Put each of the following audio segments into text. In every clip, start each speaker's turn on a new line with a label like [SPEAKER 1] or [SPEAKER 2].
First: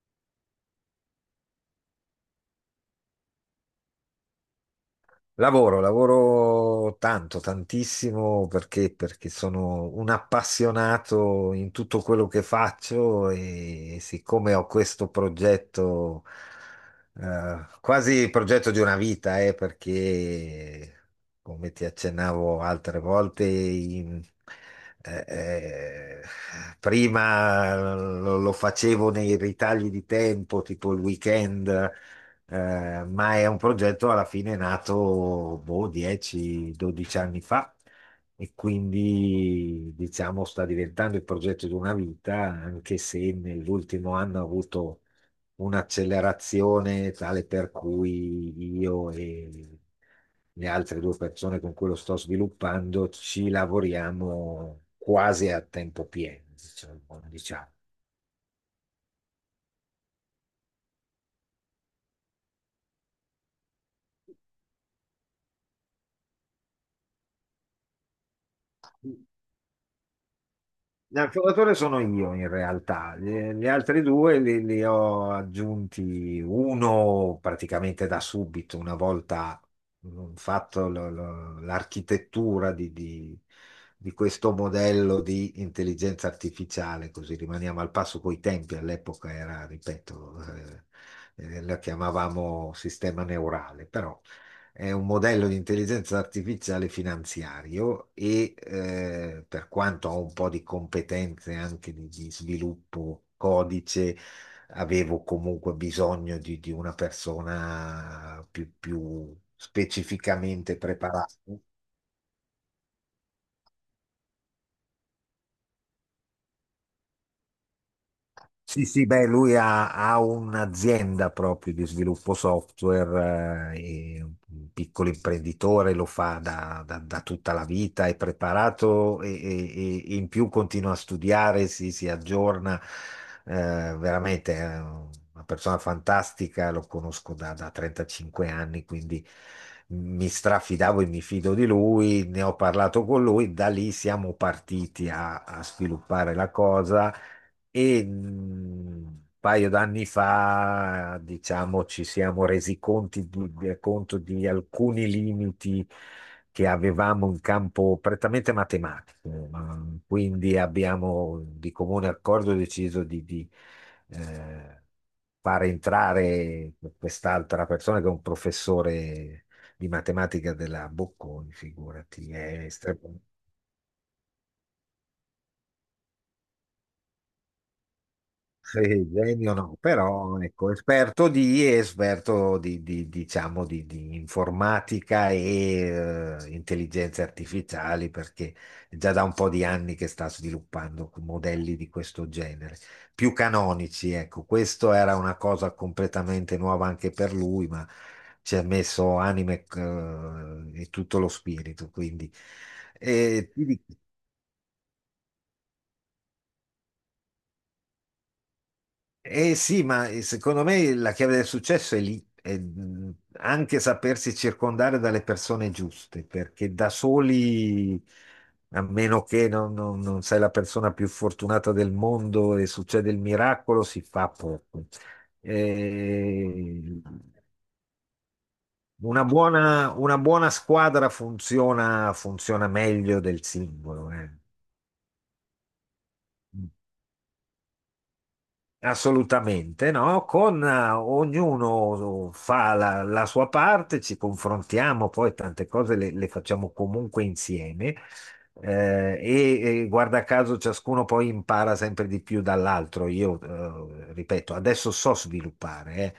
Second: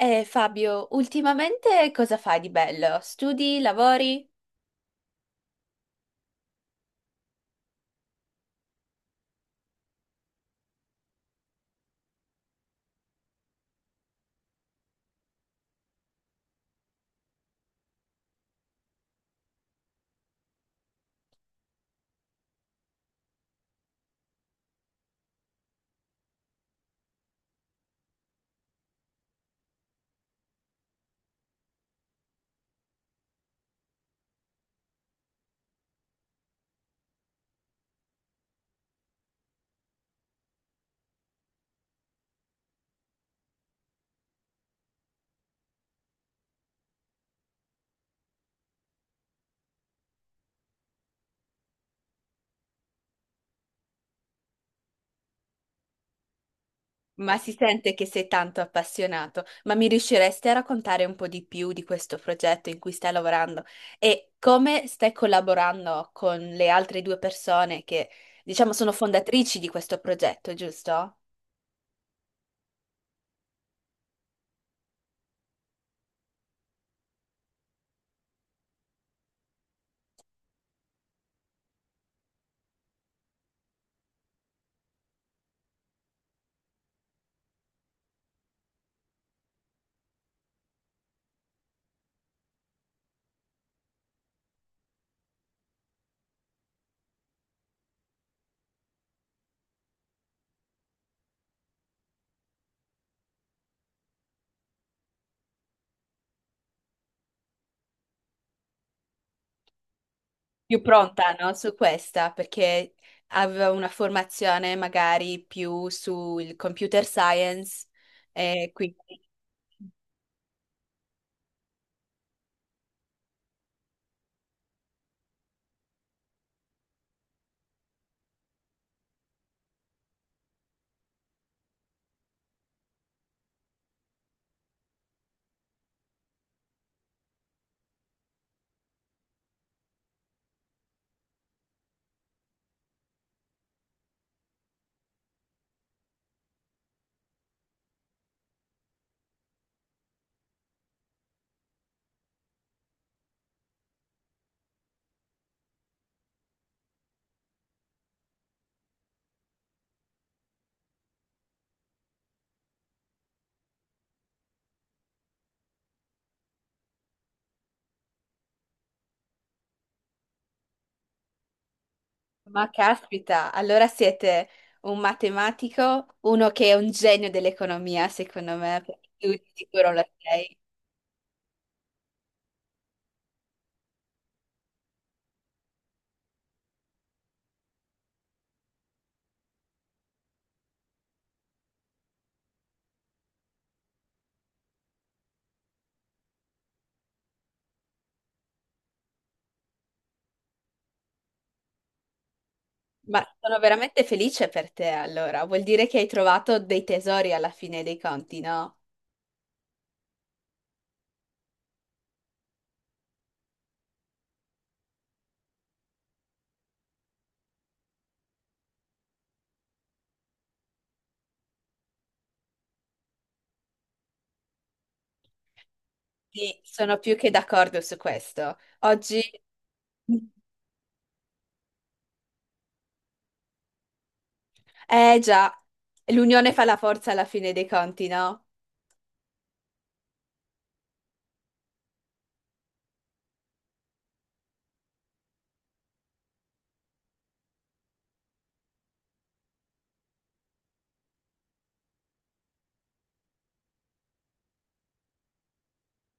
[SPEAKER 1] Fabio, ultimamente cosa fai di bello? Studi, lavori?
[SPEAKER 2] Lavoro, lavoro tanto, tantissimo perché, perché sono un appassionato in tutto quello che faccio e siccome ho questo progetto, quasi il progetto di una vita, perché come ti accennavo altre volte, eh, eh, prima lo facevo nei ritagli di tempo, tipo il weekend. Ma è un progetto alla fine nato boh, 10-12 anni fa e quindi diciamo sta diventando il progetto di una vita, anche se nell'ultimo anno ha avuto un'accelerazione tale per cui io e le altre due persone con cui lo sto sviluppando ci lavoriamo quasi a tempo pieno, diciamo.
[SPEAKER 1] Ma si
[SPEAKER 2] Diciamo.
[SPEAKER 1] sente che sei tanto appassionato, ma mi riusciresti a raccontare un po' di più di questo progetto in cui stai lavorando e come stai collaborando con le altre due persone che, diciamo, sono fondatrici di questo progetto, giusto?
[SPEAKER 2] L'affidatore sono io in realtà, gli altri due li ho aggiunti uno praticamente da subito, una volta fatto l'architettura di questo modello di intelligenza artificiale, così rimaniamo al passo coi tempi, all'epoca era, ripeto, la chiamavamo sistema neurale, però è un modello di intelligenza artificiale finanziario e per quanto ho un po' di competenze anche di sviluppo codice, avevo comunque bisogno di una persona più specificamente
[SPEAKER 1] Più
[SPEAKER 2] preparata.
[SPEAKER 1] pronta, no? Su questa, perché aveva una formazione magari più sul computer science e
[SPEAKER 2] Sì,
[SPEAKER 1] quindi...
[SPEAKER 2] sì, beh, lui ha un'azienda proprio di sviluppo software, è un piccolo imprenditore, lo fa da tutta la vita, è preparato e in più continua a studiare, si aggiorna, veramente è una persona fantastica, lo conosco da 35 anni, quindi mi strafidavo e mi fido di lui, ne ho parlato con lui, da lì siamo partiti a a sviluppare la cosa e un paio d'anni fa, diciamo, ci siamo resi conti conto di alcuni limiti che avevamo in campo prettamente matematico. Mm. Quindi abbiamo di comune accordo deciso eh, far entrare quest'altra persona che è un professore di matematica della Bocconi, figurati, è
[SPEAKER 1] Ma
[SPEAKER 2] estremamente...
[SPEAKER 1] caspita, allora siete un matematico, uno che è un genio dell'economia, secondo me, perché
[SPEAKER 2] Sì,
[SPEAKER 1] tu di
[SPEAKER 2] genio no,
[SPEAKER 1] sicuro lo
[SPEAKER 2] però
[SPEAKER 1] sei.
[SPEAKER 2] ecco, esperto diciamo, di informatica e intelligenze artificiali, perché è già da un po' di anni che sta sviluppando modelli di questo genere, più canonici, ecco, questo era una cosa completamente nuova anche per lui, ma ci ha messo anime e tutto lo spirito, quindi...
[SPEAKER 1] Ma
[SPEAKER 2] E
[SPEAKER 1] sono
[SPEAKER 2] ti dico,
[SPEAKER 1] veramente felice per te, allora. Vuol dire che hai trovato dei tesori alla fine dei conti, no?
[SPEAKER 2] eh sì, ma secondo me la chiave del successo è lì, è anche sapersi circondare dalle persone giuste, perché da soli, a meno che non sei la persona più fortunata del mondo e succede il miracolo, si fa poco.
[SPEAKER 1] Sì, sono
[SPEAKER 2] Eh,
[SPEAKER 1] più che d'accordo su questo. Oggi,
[SPEAKER 2] una buona squadra funziona, funziona meglio del singolo, eh.
[SPEAKER 1] eh già, l'unione fa la forza alla fine dei conti, no?
[SPEAKER 2] Assolutamente, no? Con ognuno fa la sua parte, ci confrontiamo, poi tante cose le facciamo comunque insieme e guarda caso ciascuno poi impara sempre di più dall'altro. Io, ripeto, adesso so sviluppare,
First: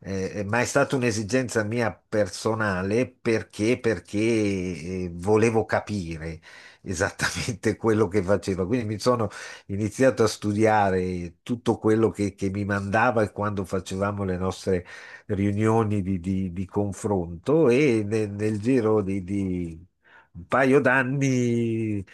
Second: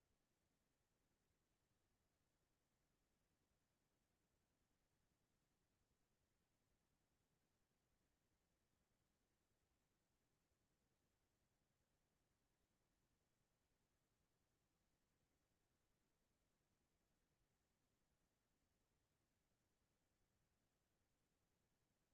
[SPEAKER 2] ma è stata un'esigenza mia personale perché volevo capire esattamente quello che facevo, quindi mi sono iniziato a studiare tutto quello che mi mandava quando facevamo le nostre riunioni di confronto e nel giro di un paio d'anni,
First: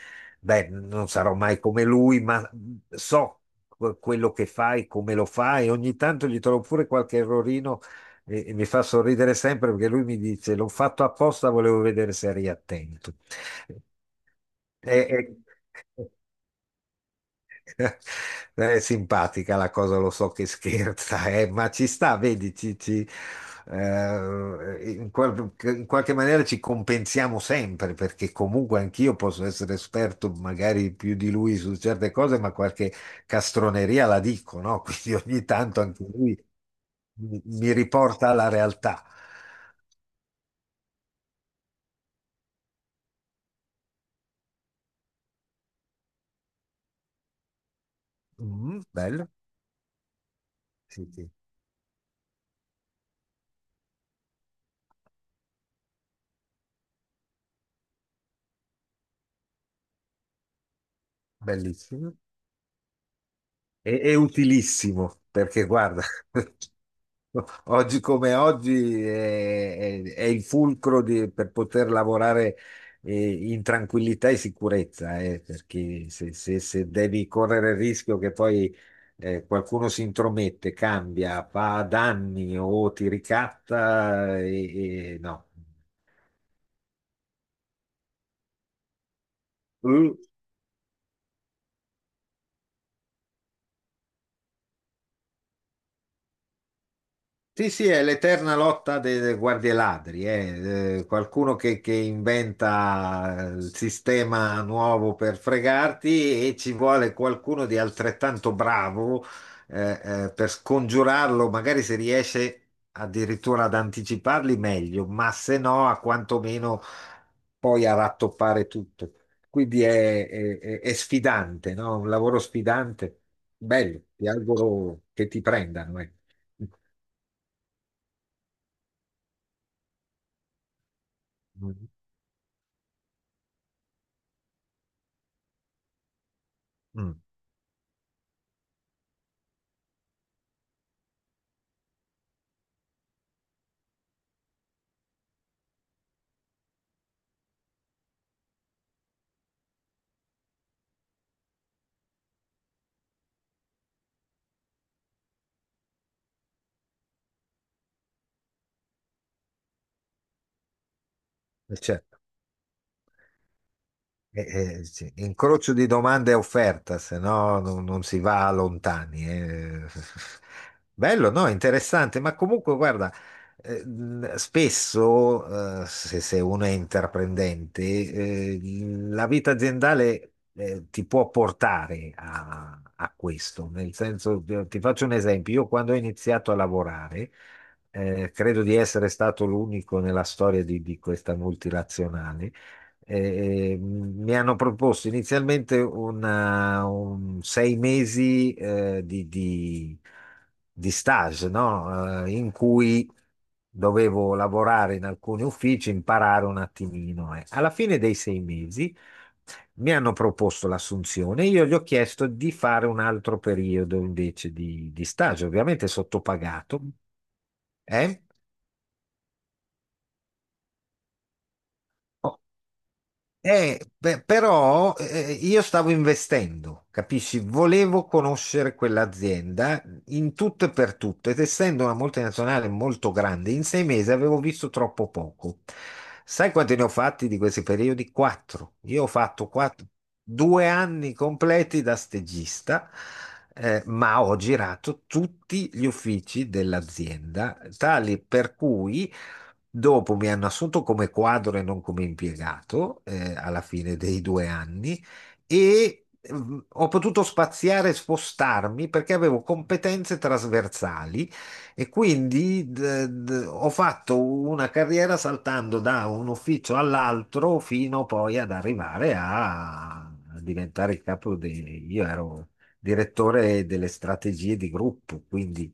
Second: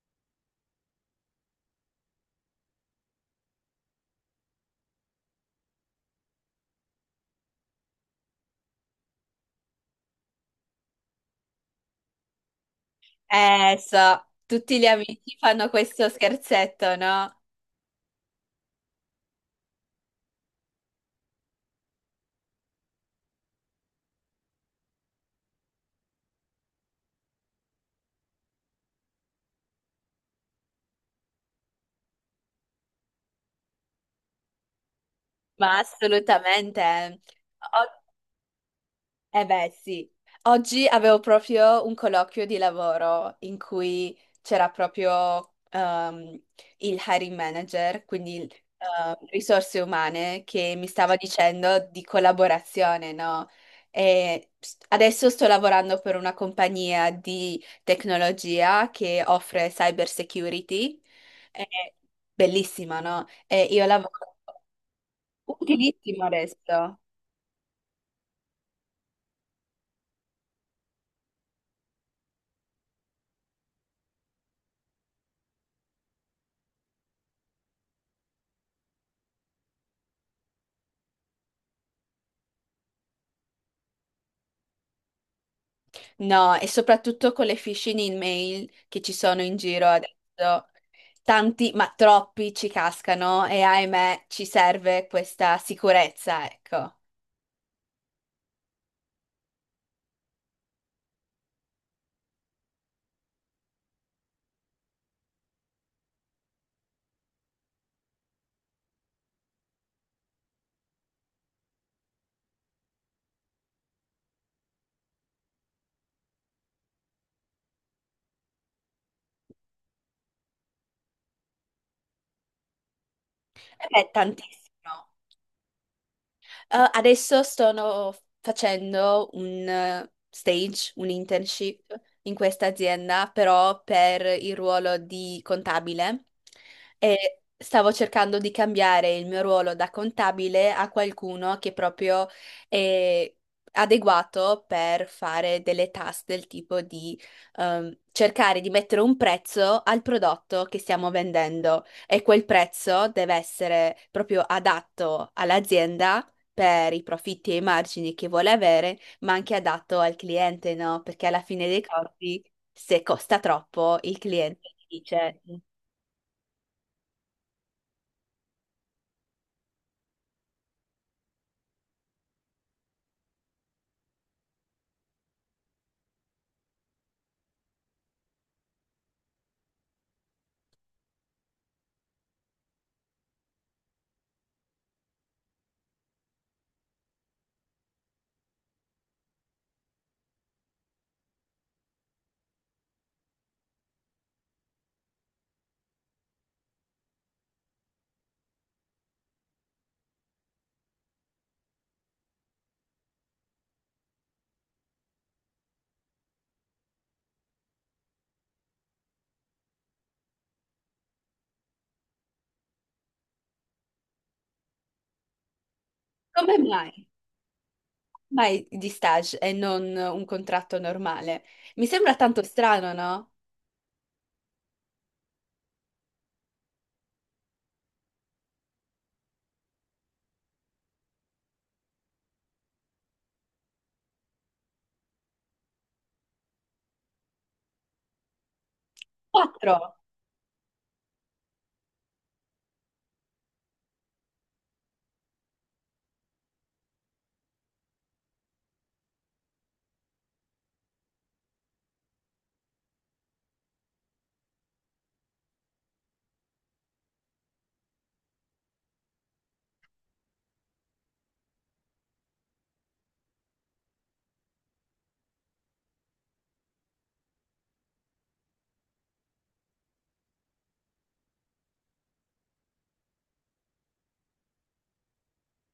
[SPEAKER 2] beh, non sarò mai come lui, ma so quello che fai, come lo fai, ogni tanto gli trovo pure qualche errorino. E mi fa sorridere sempre perché lui mi dice: "L'ho fatto apposta, volevo vedere se eri attento."
[SPEAKER 1] So, tutti gli
[SPEAKER 2] E, e-
[SPEAKER 1] amici fanno questo scherzetto, no?
[SPEAKER 2] È simpatica la cosa, lo so che scherza, ma ci sta, vedi, in qualche maniera ci compensiamo sempre, perché comunque anch'io posso essere esperto magari più di lui su certe cose, ma qualche castroneria la dico, no? Quindi ogni
[SPEAKER 1] Ma
[SPEAKER 2] tanto anche lui
[SPEAKER 1] assolutamente.
[SPEAKER 2] mi riporta alla realtà.
[SPEAKER 1] Eh beh, sì. Oggi avevo proprio un colloquio di lavoro in cui c'era proprio il hiring manager, quindi il,
[SPEAKER 2] Mm, bello,
[SPEAKER 1] risorse umane, che mi
[SPEAKER 2] sì,
[SPEAKER 1] stava
[SPEAKER 2] sì,
[SPEAKER 1] dicendo di collaborazione, no? Adesso sto lavorando per una compagnia di tecnologia che offre cyber security. È
[SPEAKER 2] bellissimo
[SPEAKER 1] bellissima, no? E io
[SPEAKER 2] e
[SPEAKER 1] lavoro
[SPEAKER 2] utilissimo, perché guarda.
[SPEAKER 1] utilissimo adesso.
[SPEAKER 2] Oggi come oggi è, è il fulcro di, per poter lavorare in tranquillità e sicurezza, perché se, se devi correre il rischio che poi qualcuno si intromette, cambia, fa danni o ti ricatta, e no.
[SPEAKER 1] No, e soprattutto con le phishing email che ci sono in giro adesso, tanti, ma troppi ci cascano e ahimè ci serve questa sicurezza, ecco.
[SPEAKER 2] Sì, sì, è l'eterna lotta dei, dei guardie ladri, eh. Qualcuno che inventa il sistema nuovo per fregarti e ci vuole qualcuno di altrettanto bravo per scongiurarlo, magari se riesce addirittura ad anticiparli meglio, ma se no a quantomeno poi a rattoppare tutto. Quindi è, è sfidante, no? Un lavoro sfidante,
[SPEAKER 1] Eh
[SPEAKER 2] bello,
[SPEAKER 1] beh,
[SPEAKER 2] ti
[SPEAKER 1] tantissimo.
[SPEAKER 2] auguro che ti prendano, eh.
[SPEAKER 1] Adesso sto facendo un stage, un internship in questa azienda, però per il ruolo di contabile
[SPEAKER 2] Mm,
[SPEAKER 1] e stavo cercando di cambiare il mio ruolo da contabile a qualcuno che proprio è adeguato per fare delle task del tipo di cercare di mettere un prezzo al prodotto che stiamo vendendo e quel prezzo deve essere proprio adatto all'azienda per i profitti e i margini che vuole avere, ma anche adatto al cliente, no? Perché alla fine dei
[SPEAKER 2] certo.
[SPEAKER 1] conti, se costa troppo, il
[SPEAKER 2] Eh,
[SPEAKER 1] cliente
[SPEAKER 2] sì.
[SPEAKER 1] dice "Mm,
[SPEAKER 2] Incrocio di domande e offerta, se no non si va lontani, eh. Bello, no? Interessante, ma comunque guarda, spesso se, uno è intraprendente, la vita aziendale ti può portare a questo. Nel senso, ti faccio un esempio, io quando ho iniziato a lavorare, credo di essere stato l'unico nella storia di questa multinazionale. Mi hanno proposto inizialmente un sei mesi di stage, no? In cui dovevo lavorare in alcuni uffici, imparare un attimino, eh. Alla fine dei sei mesi mi hanno proposto l'assunzione, io gli ho chiesto di fare un altro periodo invece di stage, ovviamente
[SPEAKER 1] come
[SPEAKER 2] sottopagato,
[SPEAKER 1] mai?
[SPEAKER 2] eh.
[SPEAKER 1] Mai di stage e non un contratto normale? Mi sembra tanto strano, no?
[SPEAKER 2] Beh, però io stavo investendo, capisci? Volevo conoscere quell'azienda in tutto e per tutto ed essendo una multinazionale molto grande, in sei mesi avevo visto troppo poco. Sai quanti ne ho fatti di questi periodi? Quattro. Io ho fatto quattro-
[SPEAKER 1] Quattro,
[SPEAKER 2] due anni completi da stagista, ma ho girato tutti gli uffici dell'azienda, tali per cui dopo mi hanno assunto come quadro e non come impiegato, alla fine dei due anni e ho potuto spaziare e spostarmi perché avevo competenze trasversali e quindi ho fatto una carriera saltando da un ufficio all'altro fino poi ad arrivare a a diventare il capo di... Io ero direttore delle strategie di gruppo, quindi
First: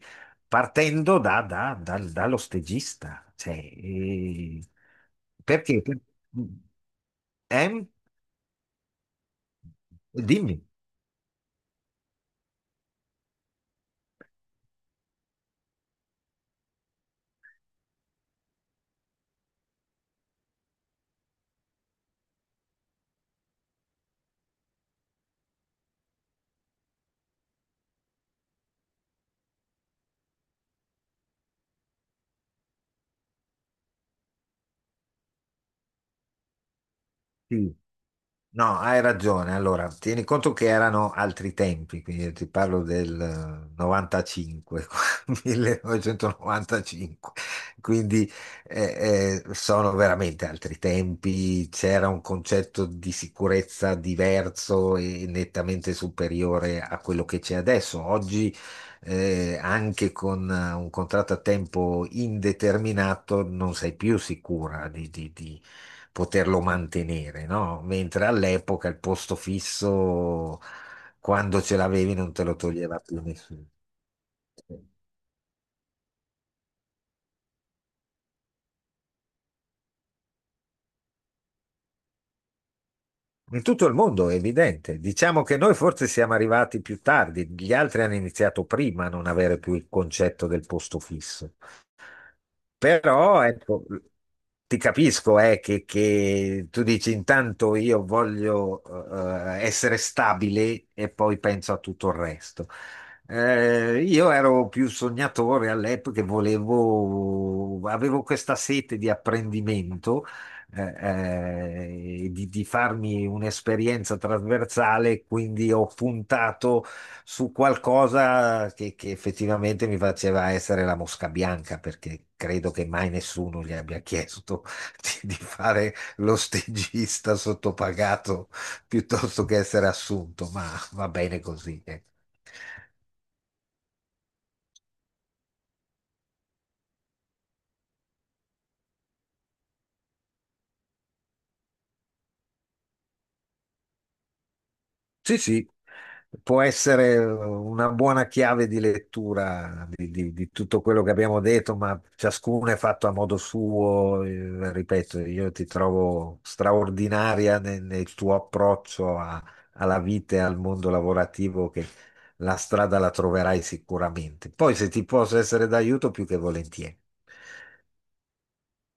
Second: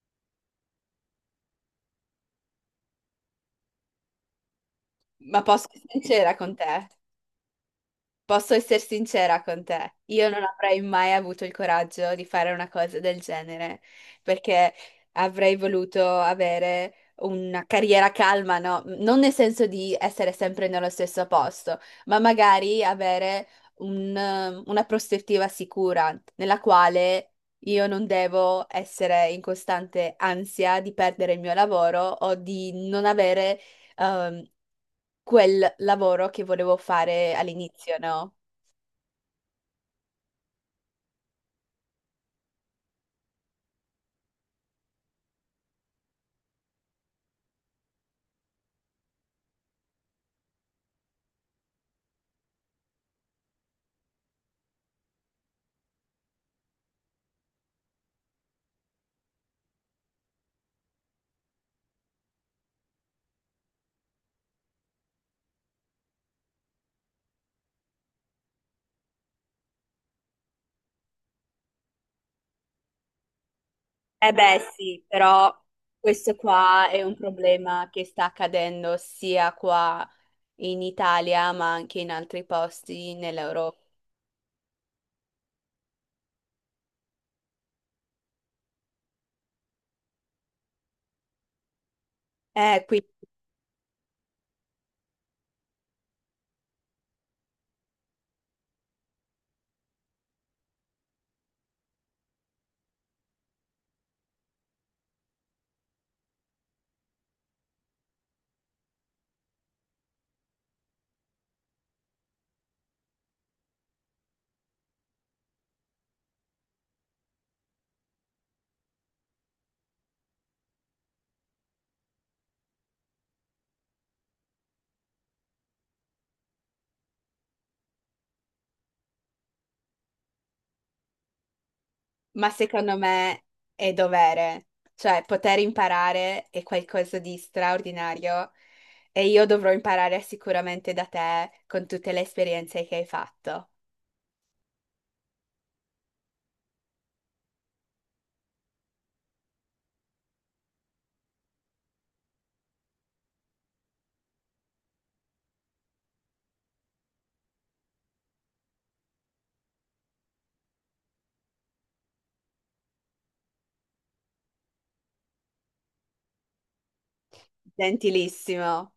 [SPEAKER 2] partendo dallo stagista. Cioè,
[SPEAKER 1] ma posso
[SPEAKER 2] perché?
[SPEAKER 1] essere sincera con te.
[SPEAKER 2] Eh?
[SPEAKER 1] Posso essere sincera con te, io non
[SPEAKER 2] Dimmi.
[SPEAKER 1] avrei mai avuto il coraggio di fare una cosa del genere, perché avrei voluto avere una carriera calma, no? Non nel senso di essere sempre nello stesso posto, ma magari avere un, una prospettiva sicura nella quale io non devo essere in costante ansia di perdere il mio lavoro o di non avere... ehm, quel lavoro che volevo fare
[SPEAKER 2] Sì.
[SPEAKER 1] all'inizio, no?
[SPEAKER 2] No, hai ragione. Allora, tieni conto che erano altri tempi, quindi io ti parlo del 95, 1995, quindi sono veramente altri tempi, c'era un concetto di sicurezza diverso e nettamente superiore a quello che c'è adesso. Oggi, anche con un contratto a tempo indeterminato, non sei più sicura poterlo mantenere, no? Mentre all'epoca il posto fisso, quando ce l'avevi, non te lo toglieva più nessuno.
[SPEAKER 1] Eh beh, sì, però questo qua è un problema che sta accadendo sia qua in Italia, ma anche in altri posti
[SPEAKER 2] In
[SPEAKER 1] nell'Europa.
[SPEAKER 2] tutto il mondo è evidente. Diciamo che noi forse siamo arrivati più tardi, gli altri hanno iniziato prima a non avere più il concetto del posto fisso.
[SPEAKER 1] Eh, qui-
[SPEAKER 2] Però ecco, ti capisco che tu dici intanto io voglio essere stabile e poi penso a tutto il resto. Io ero più sognatore all'epoca, e volevo, avevo questa sete di apprendimento, di farmi un'esperienza trasversale, quindi ho puntato su qualcosa che effettivamente mi faceva essere la mosca bianca, perché credo che mai nessuno gli abbia chiesto di fare lo stagista sottopagato piuttosto che essere assunto, ma va bene così, ecco.
[SPEAKER 1] ma secondo me è dovere, cioè poter imparare è qualcosa di straordinario e io dovrò imparare sicuramente da te con tutte le esperienze che hai fatto.
[SPEAKER 2] Sì, sì, può essere una buona chiave di lettura di tutto quello che abbiamo detto, ma ciascuno è fatto a modo suo. Ripeto, io ti trovo straordinaria nel tuo approccio alla vita e al mondo lavorativo, che la strada la troverai sicuramente. Poi, se ti posso essere d'aiuto, più che volentieri.
[SPEAKER 1] Gentilissimo.